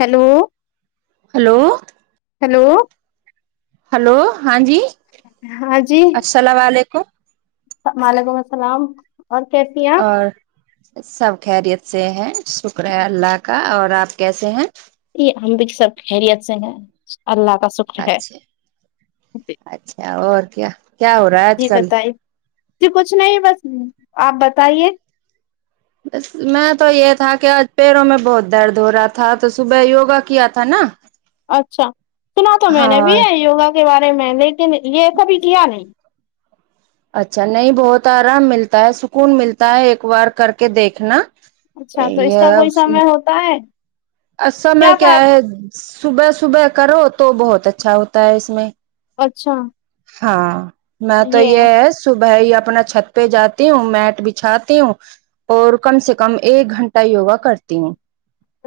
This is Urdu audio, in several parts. ہیلو ہلو ہیلو ہلو ہاں جی ہاں جی السلام و علیکم وعلیکم السلام اور کیسی ہو اور سب خیریت سے ہے شکر ہے اللہ کا اور آپ کیسے ہیں جی ہم سب خریت سے ہیں اللہ کا شکر ہے اچھے اچھا اور کیا کیا ہو رہا ہے آج جی کل بتائیے جی کچھ نہیں بس آپ بتائیے بس میں تو یہ تھا کہ آج پیروں میں بہت درد ہو رہا تھا تو صبح یوگا کیا تھا نا اچھا سنا تو میں نے ہاں بھی ہے یوگا کے بارے میں لیکن یہ کبھی کیا نہیں اچھا نہیں بہت آرام ملتا ہے سکون ملتا ہے ایک وار کر کے دیکھنا اچھا تو اس کا کوئی سمے ہوتا ہے کیا سمےکیا ہے فائدہ صبح صبح کرو تو بہت اچھا ہوتا ہے اس میں اچھا ہاں میں تو یہ ہے صبح ہی اپنا چھت پہ جاتی ہوں میٹ بچھاتی ہوں اور کم سے کم ایک گھنٹہ یوگا کرتی ہوں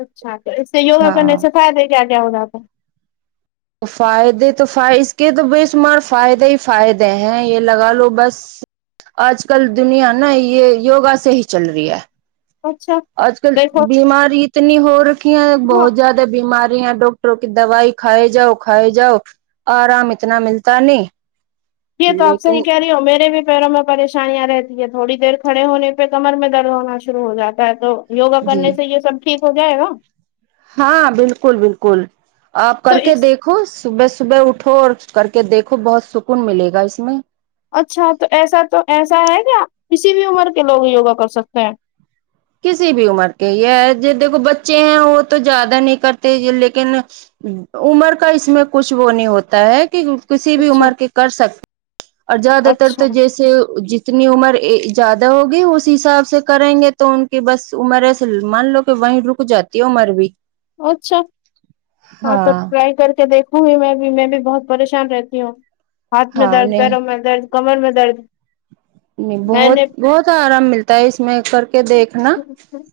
اچھا تو اس سے یوگا کرنے ہاں سے فائدے کیا کیا ہوجاتے ہیں تو فائدے تو فہ اس کے تو بے شمار فائدے ہی فائدے ہیں یہ لگا لو بس آج کل دنیا نا یہ یوگا سے ہی چل رہی ہے ہے اچھا آج کل دیکھو بیماری اتنی ہو رکھی ہیں ہاں بہت زیادہ بیماری ہیں ڈ اکٹر کی دوائی کھائے جاؤ کھائے جاؤ آرام اتنا ملتا نہیں یہ تو آپ لیکن صحیح کہہ رہی میرے بھی پیروں میں پریشانیاں رہتی ہے تھوڑی دیر کھڑے ہونے پہ کمر میں درد ہونا شروع ہو جاتا ہے تو یوگا جی کرنے سے یہ سب ٹھیک ہو جائے گا ہاں بالکل بالکل آپ تو کر کے اس دیکھو صبح صبح اٹھو اور کر کے دیکھو بہت سکون ملے گا اس میں اچھا تو ایسا تو ایسا ہے کیا کسی بھی عمر کے لوگ یوگا کر سکتے ہیں کسی بھی عمر کے یہ دیکھو بچے ہیں وہ تو زیادہ نہیں کرتے لیکن عمر کا اس میں کچھ وہ نہیں ہوتا ہے کہ کسی بھی اچھا عمر کے کر سکتے اور زیادہ تر اچھا تو جیسے ج تنی عمر زیادہ ہوگی اس حساب سے کریں گے تو ان کی بس عمر ایسے مان لو کہ وہیں رک جاتی ہے عمر بھی اچھا ہاں تو ٹرائی کر کے دیکھو ہ بھی میں بھی میں بھی بہت پریشان رہتی ہوں ہاتھ میں ہاں درد نہیں پیروں میں درد کمر میں درد نہیں میں بہت نے بہت آرام ملتا ہے اس میں کر کے دیکھنا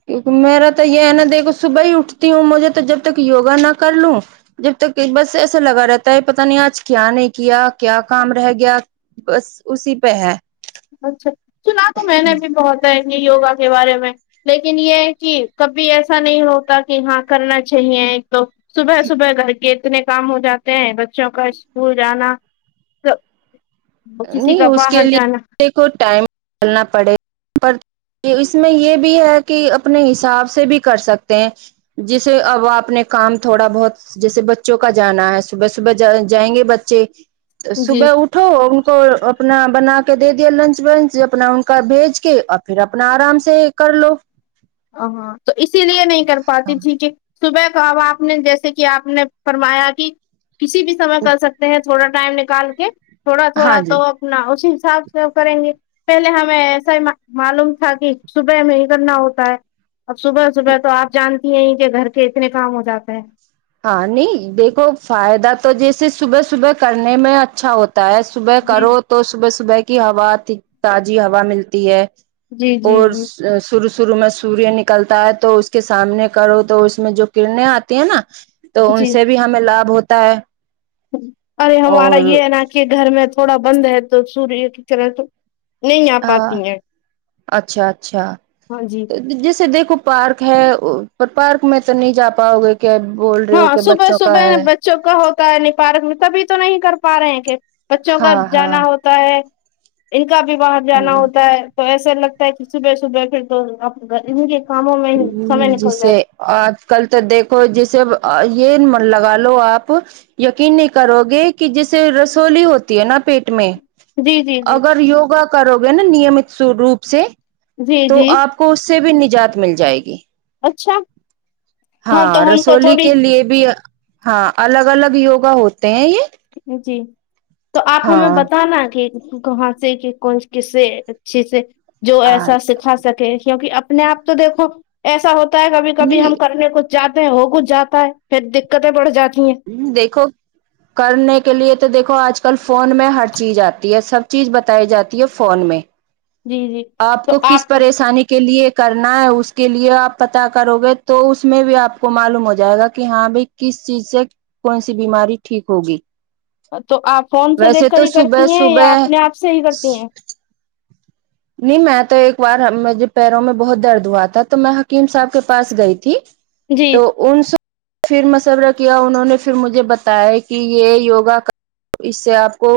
کیونکہ میرا تو یہ ہے نا دیکھو صبح ہی اٹھتی ہوں مجھے تو جب تک یوگا نہ کر لوں جب تک بس ایسا لگا رہتا ہے پتا نہیں آج کیا نہیں کیا کیا کام رہ گیا بس اسی پہ ہے اچھا سنا تو میں نے بھی بہت ہے یہ یوگا کے بارے میں لیکن یہ ہے کہ کبھی ایسا نہیں ہوتا کہ ہاں کرنا چاہیے ایک تو صبح صبح گھر کے اتنے کام ہو جاتے ہیں بچوں کا اسکول جانا تو نہیں اس کے لیے [unintelligible] پر یہ اس میں یہ بھی ہے کہ اپنے حساب سے بھی کر سکتے ہیں جیسے اب آپ نے کام تھوڑا بہت جیسے بچوں کا جانا ہے صبح صبح جائیں گے بچے تو جی صبح اٹھو کو اپنا بنا کے دے دیا لنچ ونچ اپنا انکا بھیج کے اور پھر اپنا آرام سے کرلو ہ ہاں تو اسی لیے نہیں کر پاتی تھی کہ صبح کا اب آپ نے جیسے کہ آپ نے فرمایا کہ کسی بھی سمے کر سکتے ہیں تھوڑا ٹائم نکال کے تھوڑا ہاں تھوڑا جی نا اسی حساب سے ہم کریں گے پہلے ہمیں ایسا ہی مع معلوم تھا کہ صبح میں ہی کرنا ہوتا ہے اب صبح صبح تو آپ جانتی ہیں کہ گھر کے اتنے کام ہو جاتے ہیں ہاں نہیں دیکھو فائدہ تو جیسے صبح صبح کرنے میں اچھا ہوتا تا ہے صبح جی کرو تو صبح صبح کی ہوا ت تازی ہوا ملتی ہے جی جی اور جی شروع شروع میں سوریہ نکلتا ہے تو اس کے سامنے کرو تو اس میں جو کررنیں آتی ہیں نا تو ان جی سے بھی ہمیں لابھ ہوتا ہے ارے ہمارا اور یہ ہے نا کہ گھر میں تھوڑا بند ہے تو سوریے کی کہ رہے تو نہیں آ ہاں پاتی ہیں اچھا اچھا ہاں جی تو جیسے دیکھو پارک ہے پر پارک میں تو نہیں جا پاؤ گے کہ بول رہے ہو ہاں کہ صبح بچوں کا صبح ہے بچوں کا ہوتا ہے نی پارک میں تبھی تو نہیں کر پا رہے ہیں کہ بچوں کو ہاں جانا ہاں ہوتا ہے ان کا بھی باہر جانا ہوتا ہے تو ایسا لگتا ہے کہ صبح صبح پھر توپ ان کے کاموں میں ہی سمے نکل جاتا جسے آج کل تو دیکھو جیسے یہ من لگا لو آپ یقین نہیں کرو گے کہ جیسے رسولی ہوتی ہے نا پیٹ میں جی جی جی اگر یوگا کرو گے نا نیمت روپ سے جی تو جی آپ کو اس سے بھی نجات مل جائے گی اچھا ہاں تو ہم کو رسولی تھوڑی کے لیے بھی ہاں الگ الگ یوگا ہوتے ہیں یہ جی تو آپ ہمیں ہاں بتانا کہ کہاں سے کہ کون کسے اچھے سے جو ایسا سکھا سکے کیوںکہ اب نے آپ تو دیکھو ایسا ہوتا ہے کبھی کبھی ہم نہیں کرنے کو جاتے ہیں ہو کچھ جاتا ہے پھر دقتیں بڑ جاتی ہیں ہمم دیکھو کرنے کے لیے تو دیکو آج کل فون میں ہر چیز آتی ہے سب چیز بتائی جاتی ہے فون میں جی جی آپ کو کس پریشانی کے لیے کرنا ہے اس کے لیے آپ پتا کرو گے تو اس میں بھی آپ کو معلوم ہو جائے گا کہ ہاں بھائی کس چیز سے کون سی بیماری ٹھیک ہوگی تو آپ فون سے ویسے دیکھ کر تو ہی کرتی صبح ہیں یا صبح اپنے آپ سے ہی کرتی ہیں نہیں میں تو ایک بار میرھے پیروں میں بہت درد ہوا تھا تو میں حکیم صاحب کے پاس گئی تھی جی تو ان سے پھر مشورہ کیا انہوں نے پھر مجھے بتایا کہ یہ یوگا کا اس سے آپ کو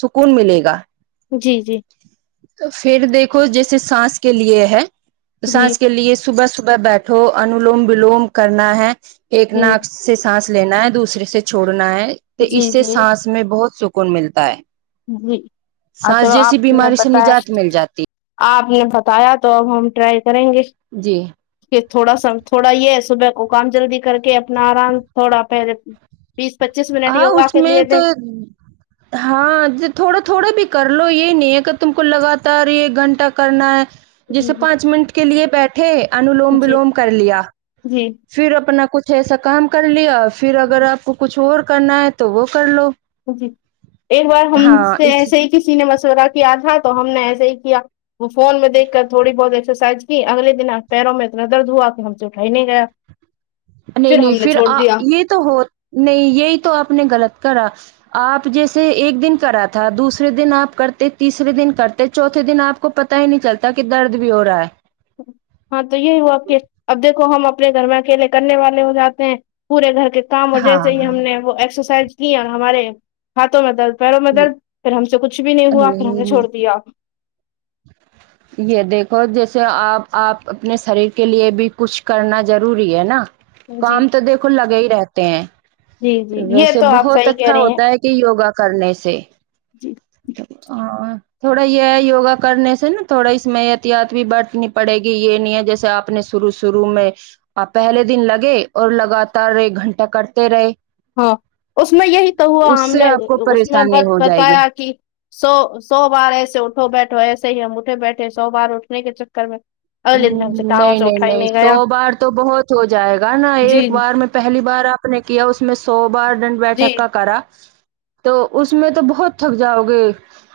سکون ملے گا جی جی تو پھر دیکھو جیسے سانس کے لیے ہے تو جی سانس کے لیے صبح صبح بیٹھ ہو انولوم ولوم کرنا ہے ایک جی ناک سے سانس لینا ہے دوسرے سے چھوڑنا ہے تو اس جی سے جی سانس میں بہت سکون ملتا ہے جی آ سانس چلو جیسی آپ نے بیماری سے بتایا نجات مل جاتی ہے آپ نے بتایا تو اب ہم ٹرائی کریں گے جی کہ تھوڑا سم تھوڑا یہ صبح کو کام جلدی کر کے اپنا آرام تھوڑا پہلے بیس پچیس منٹ ہاں یوگا اس کے میں لیے دے تو ہاں تھوڑا تھوڑا بھی کر لو یہ نہیں ہے کہ تم کو لگاتار ایک گھنٹہ کرنا ہے جیسے جی پانچ منٹ کے لیے بیٹھے انولوم جی ولوم کر لیا جی پھر اپنا کچھ ایسا کام کر لیا پھر جی اگر آپ کو کچھ اور کرنا ہے تو وہ کر لو جی ایک بار ہم ہاں سے اس ایسے ہی کسی نے مشورہ کیا تھا تو ہم نے ایسے ہی کیا وہ فون دیکھ کر تھوڑی بہت ایکسرسائز کہ اگے دن آپ پیروں میں اتنا درد ہوا کہ ہم سے اٹھائی نہیں گیا نہیں نہیں ہم نے پھر چھوڑ آ دیا یہ تو ہو نہیں یہی تو آپ نے غلط کرا آپ جیسے ایک دن کرا تھا دوسرے دن آپ کرتے تیسرے دن کرتے چوتھے دن آپ کو پتا ہی نہیں چلتا کہ درد بھی ہو رہا ہے ہاں تو یہی ہوا ا کہ اب دیکھو ہم اپنے گھر میں اکیلے کرنے والے ہو جاتے ہیں پورے گھر کے کام اور ہاں جیسے ہی ہم نے وہ ایکسرسائز کی اور ہمارے ہاں تو میں درد پیرو میں درد پھر ہم سے کچھ بھی نہیں ہوا پھر ہم نے ہاں چھوڑ دیا یہ دیکھو جیسے آپ آپ اپنے شریر کے لیے بھی کچھ کرنا ضروری ہے نا جی کام تو دیکھو لگے ہی رہتے ہیں جی جی یہ ویسے تو آپ بہت صحیح کہہ اچھا رہے ہیں ہوتا ہے کہ یوگا کرنے سے جی ہاں تھوڑا یہ ہے یوگا کرنے سے نا تھوڑا اس میں احتیاط بھی برتنی پڑے گی یہ نہیں ہے جیسے آپ اپنے شروع شرو میں آ پہلے دن لگے اور لگاتار ایک گھنٹہ کرتے رہے ہاں اس میں یہی تو ہوا اس ہم سے نے آپ کو اس میں پریشانی ہو جائے گی بتایا کہ سو سو بار ایسے اٹھو بیٹھو ایسے ہی ہم اٹھے بیٹھے سو بار اٹھنے کے چکر میں اگلے دن ہم سے ہمم کہاں نہیں سے نہیں اٹھا ہی نہیں سو گیا بار تو بہت ہو جائے گا نا جی ایک بار میں پہلی بار آپ نے کیا اس میں سو بار دنڈ جی بیٹھک کا کرا تو اس میں تو بہت تھک جاؤ گے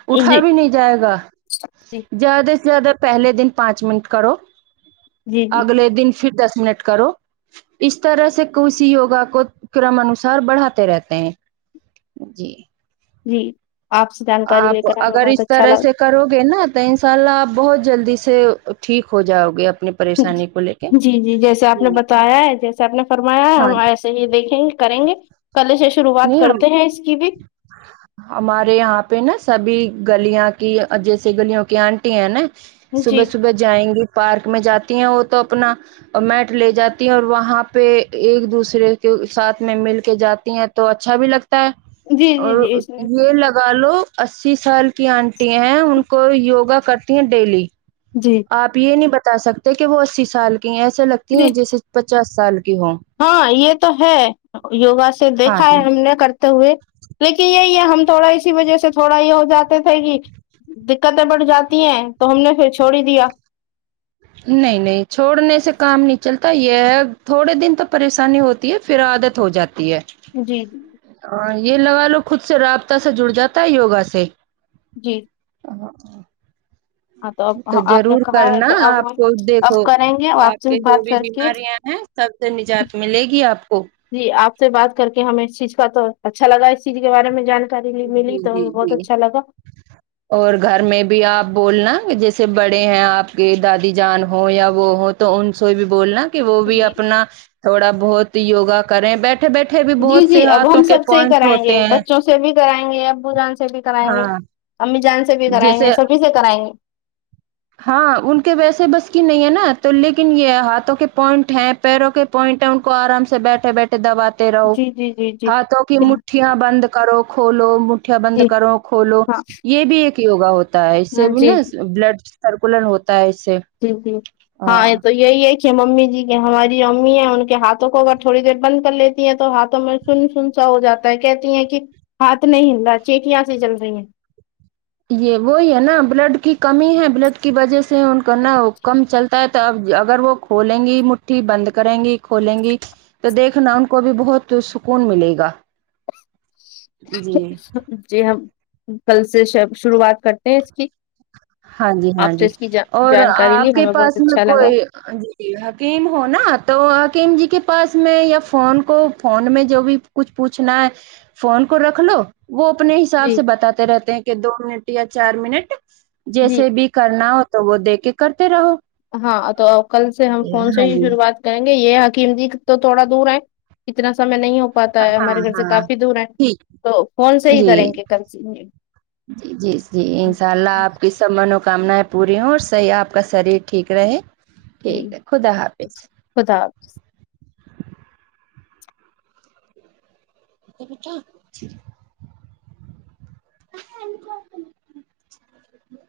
جی اٹھا جی بھی نہیں جائے گا جی زیادہ سے زیادہ پہلے دن پانچ منٹ کرو جی جی اگلے دن پھر دس منٹ کرو اس طرح سے کسی یوگا کو کرمانوسار بڑھاتے رہتے ہیں جی جی آپ سے جانکاری لے آپ کر ہمیں اگر بہت اس اچھا طرح لگ سے کرو گے نا تو انشاء اللہ آپ بہت جلدی سے ٹھیک ہو جاؤ گے اپنے جی جی جیسے آپ نے بتایا ہے جیسے آپ نے فرمایا ہے ہاں ہم ایس یہ دیکھیں گے کریں گے کل سے شروعات کرتے ہیں اس کی بھی ہاں ہمارے یہاں پہ نا سبھی گلیاں کی جیسیے گلیوں کی آنٹی ہیں نا صبح جی صبح جائیں گی پارک میں جاتی ہیں وہ تو اپنا میٹ لے جاتی ہیں اور وہاں پہ ایک دوسرے کے ساتھ میں مل کے جاتی ہیں تو اچھا بھی لگتا ہے جی اور جی جی اس میں یہ لگا لو اسی سال کی آنٹی ہیں ان کو یوگا کرتی ہیں ڈیلی جی آپ یہ نہیں بتا سکتے کہ وہ اسی سال کی ہیں ایسے لگتی جی ہیں جیسے پچاس سال کی ہوں ہاں یہ تو ہے یوگا سے ہاں دیکھا جی ہے ہم نے کر ہوئے لیکن یہی ہے ہم تھوڑا اسی وجہ سے تھوڑا یہ ہو جاتے تھے کی دکتیں بڑھ جاتی ہیں تو ہم نے پھر چھوڑ ہی دیا نہیں نہیں چھوڑنے سے کام نہیں چلتا یہ ہے تھوڑے دن تو پریشانی ہوتی ہے پھر عادت ہو جاتی تی ہے جی جی یہ لگا لو خود سے رابطہ سے جڑ جاتا ہے یوگا سے جی ہاں ہاں ہاں تو اب آپ نے ضرور کہا ہے کرنا تو اب آپ ہم کو دیکھو اب کریں گے اور آپ سے کے جو بات بھی کر کے بیماریاں ہیں سب سے نجات ملے گی آپ کو جی آپ سے بات کر کے ہمیں اس چیز کا تو اچھا لگا اس چیز کے بارے میں جان کاری ملی جی تو جی بہت جی اچھا لگا اور گھر میں بھی آپ بولنا کہ جیسے بڑے ہیں آپ کے دادی جان ہو یا وہ ہو تو ان سے بھی بولنا کہ وہ بھی جی اپنا تھوڑا بہت یوگا کریں بیٹھے بیٹھے بھی جی بہت جی سے اب ہم ہاتھوں کے سب سے ہی پوائنٹ کرائیں گے ہوتے ہیں بچوں سے سے بھی کرائیں گے ابو جان سے بھی کرائیں گے ہاں امی جان سے بھی کرائیں جیسے گے سبھی سے کرائیں گے ہاں ان کے ویسے بس کی نہیں ہے نا تو لیکن یہ ہاتھوں کے پوائنٹ ہیں پیروں کے پوائنٹیں ان کو آرام سے بیٹھے بیٹھے دباتے رہو جی جی جی جی ہاتھوں کی مٹھیاں بند کرو کھولو مٹھیاں بند جی کرو کھولو ہاں یہ بھی ایک یوگا ہوتا ہے اس سے ہاں بھی جی نا بلڈ سرکولٹ ہوتا ہے اس سے جی جی ہاں یہ تو ہی یہی ہے کہ ممی جی ہماری امی ہیں ان کے ہاتھوں کو اگر تھوڑی دیر بند کر لیتی ہیں تو ہاتھوں میں سن سن سا ہو جاتا ہے کہتی ہیں کہ ہاتھ نہیں ہل رہا چیٹیاں سے جل رہی ہیں یہ وہی ہے نا بلڈ کی کمی ہے بلڈ کی وجہ سے ان کو نا وہ کم چلتا ہے تو اب اگر وہ کھولیں گی مٹھی بند کریں گی کھولیں گی تو دیکھنا ان کو بھی بہت سکون ملے گا جی جی ہم کل سے شروعات کرتے ہیں اس کی ہاں جی ہاں آپ سے جی اس کی اور جانکاری آپ لی کے ہمیں بہت پاس میں اچھا لگا کوئی جی حکیم ہو نا تو حکیم جی کے پاس میں یا فون کو فون میں جو بھی کچھ پوچھنا ہے فون کو رکھ لو وہ اپنے حساب جی سے بتاتے رہتے ہیں کہ دو منٹ یا چار منٹ جی جیسے بھی کرنا ہو تو وہ دے کے کرتے رہو ہاں تو کل سے ہم فون سے ہاں ہی جی شروعات کہیں گے یہ حکیم جی تو تھوڑا دور ہے اتنا سمے نہیں ہو پتا ہے ہاں ہمارے گھر سے ہاں کافی دور ہے ٹھیک تو فون سے ہی جی کریں گے کل سے جی جی جی انشاء اللہ آپ کس تمناؤ کامنائےپوری ہو اور صحیح اپ کا شریر ٹھیک رہے ٹھیک جی ہے خدا حافظ خدا حافظ پھا [unintelligible]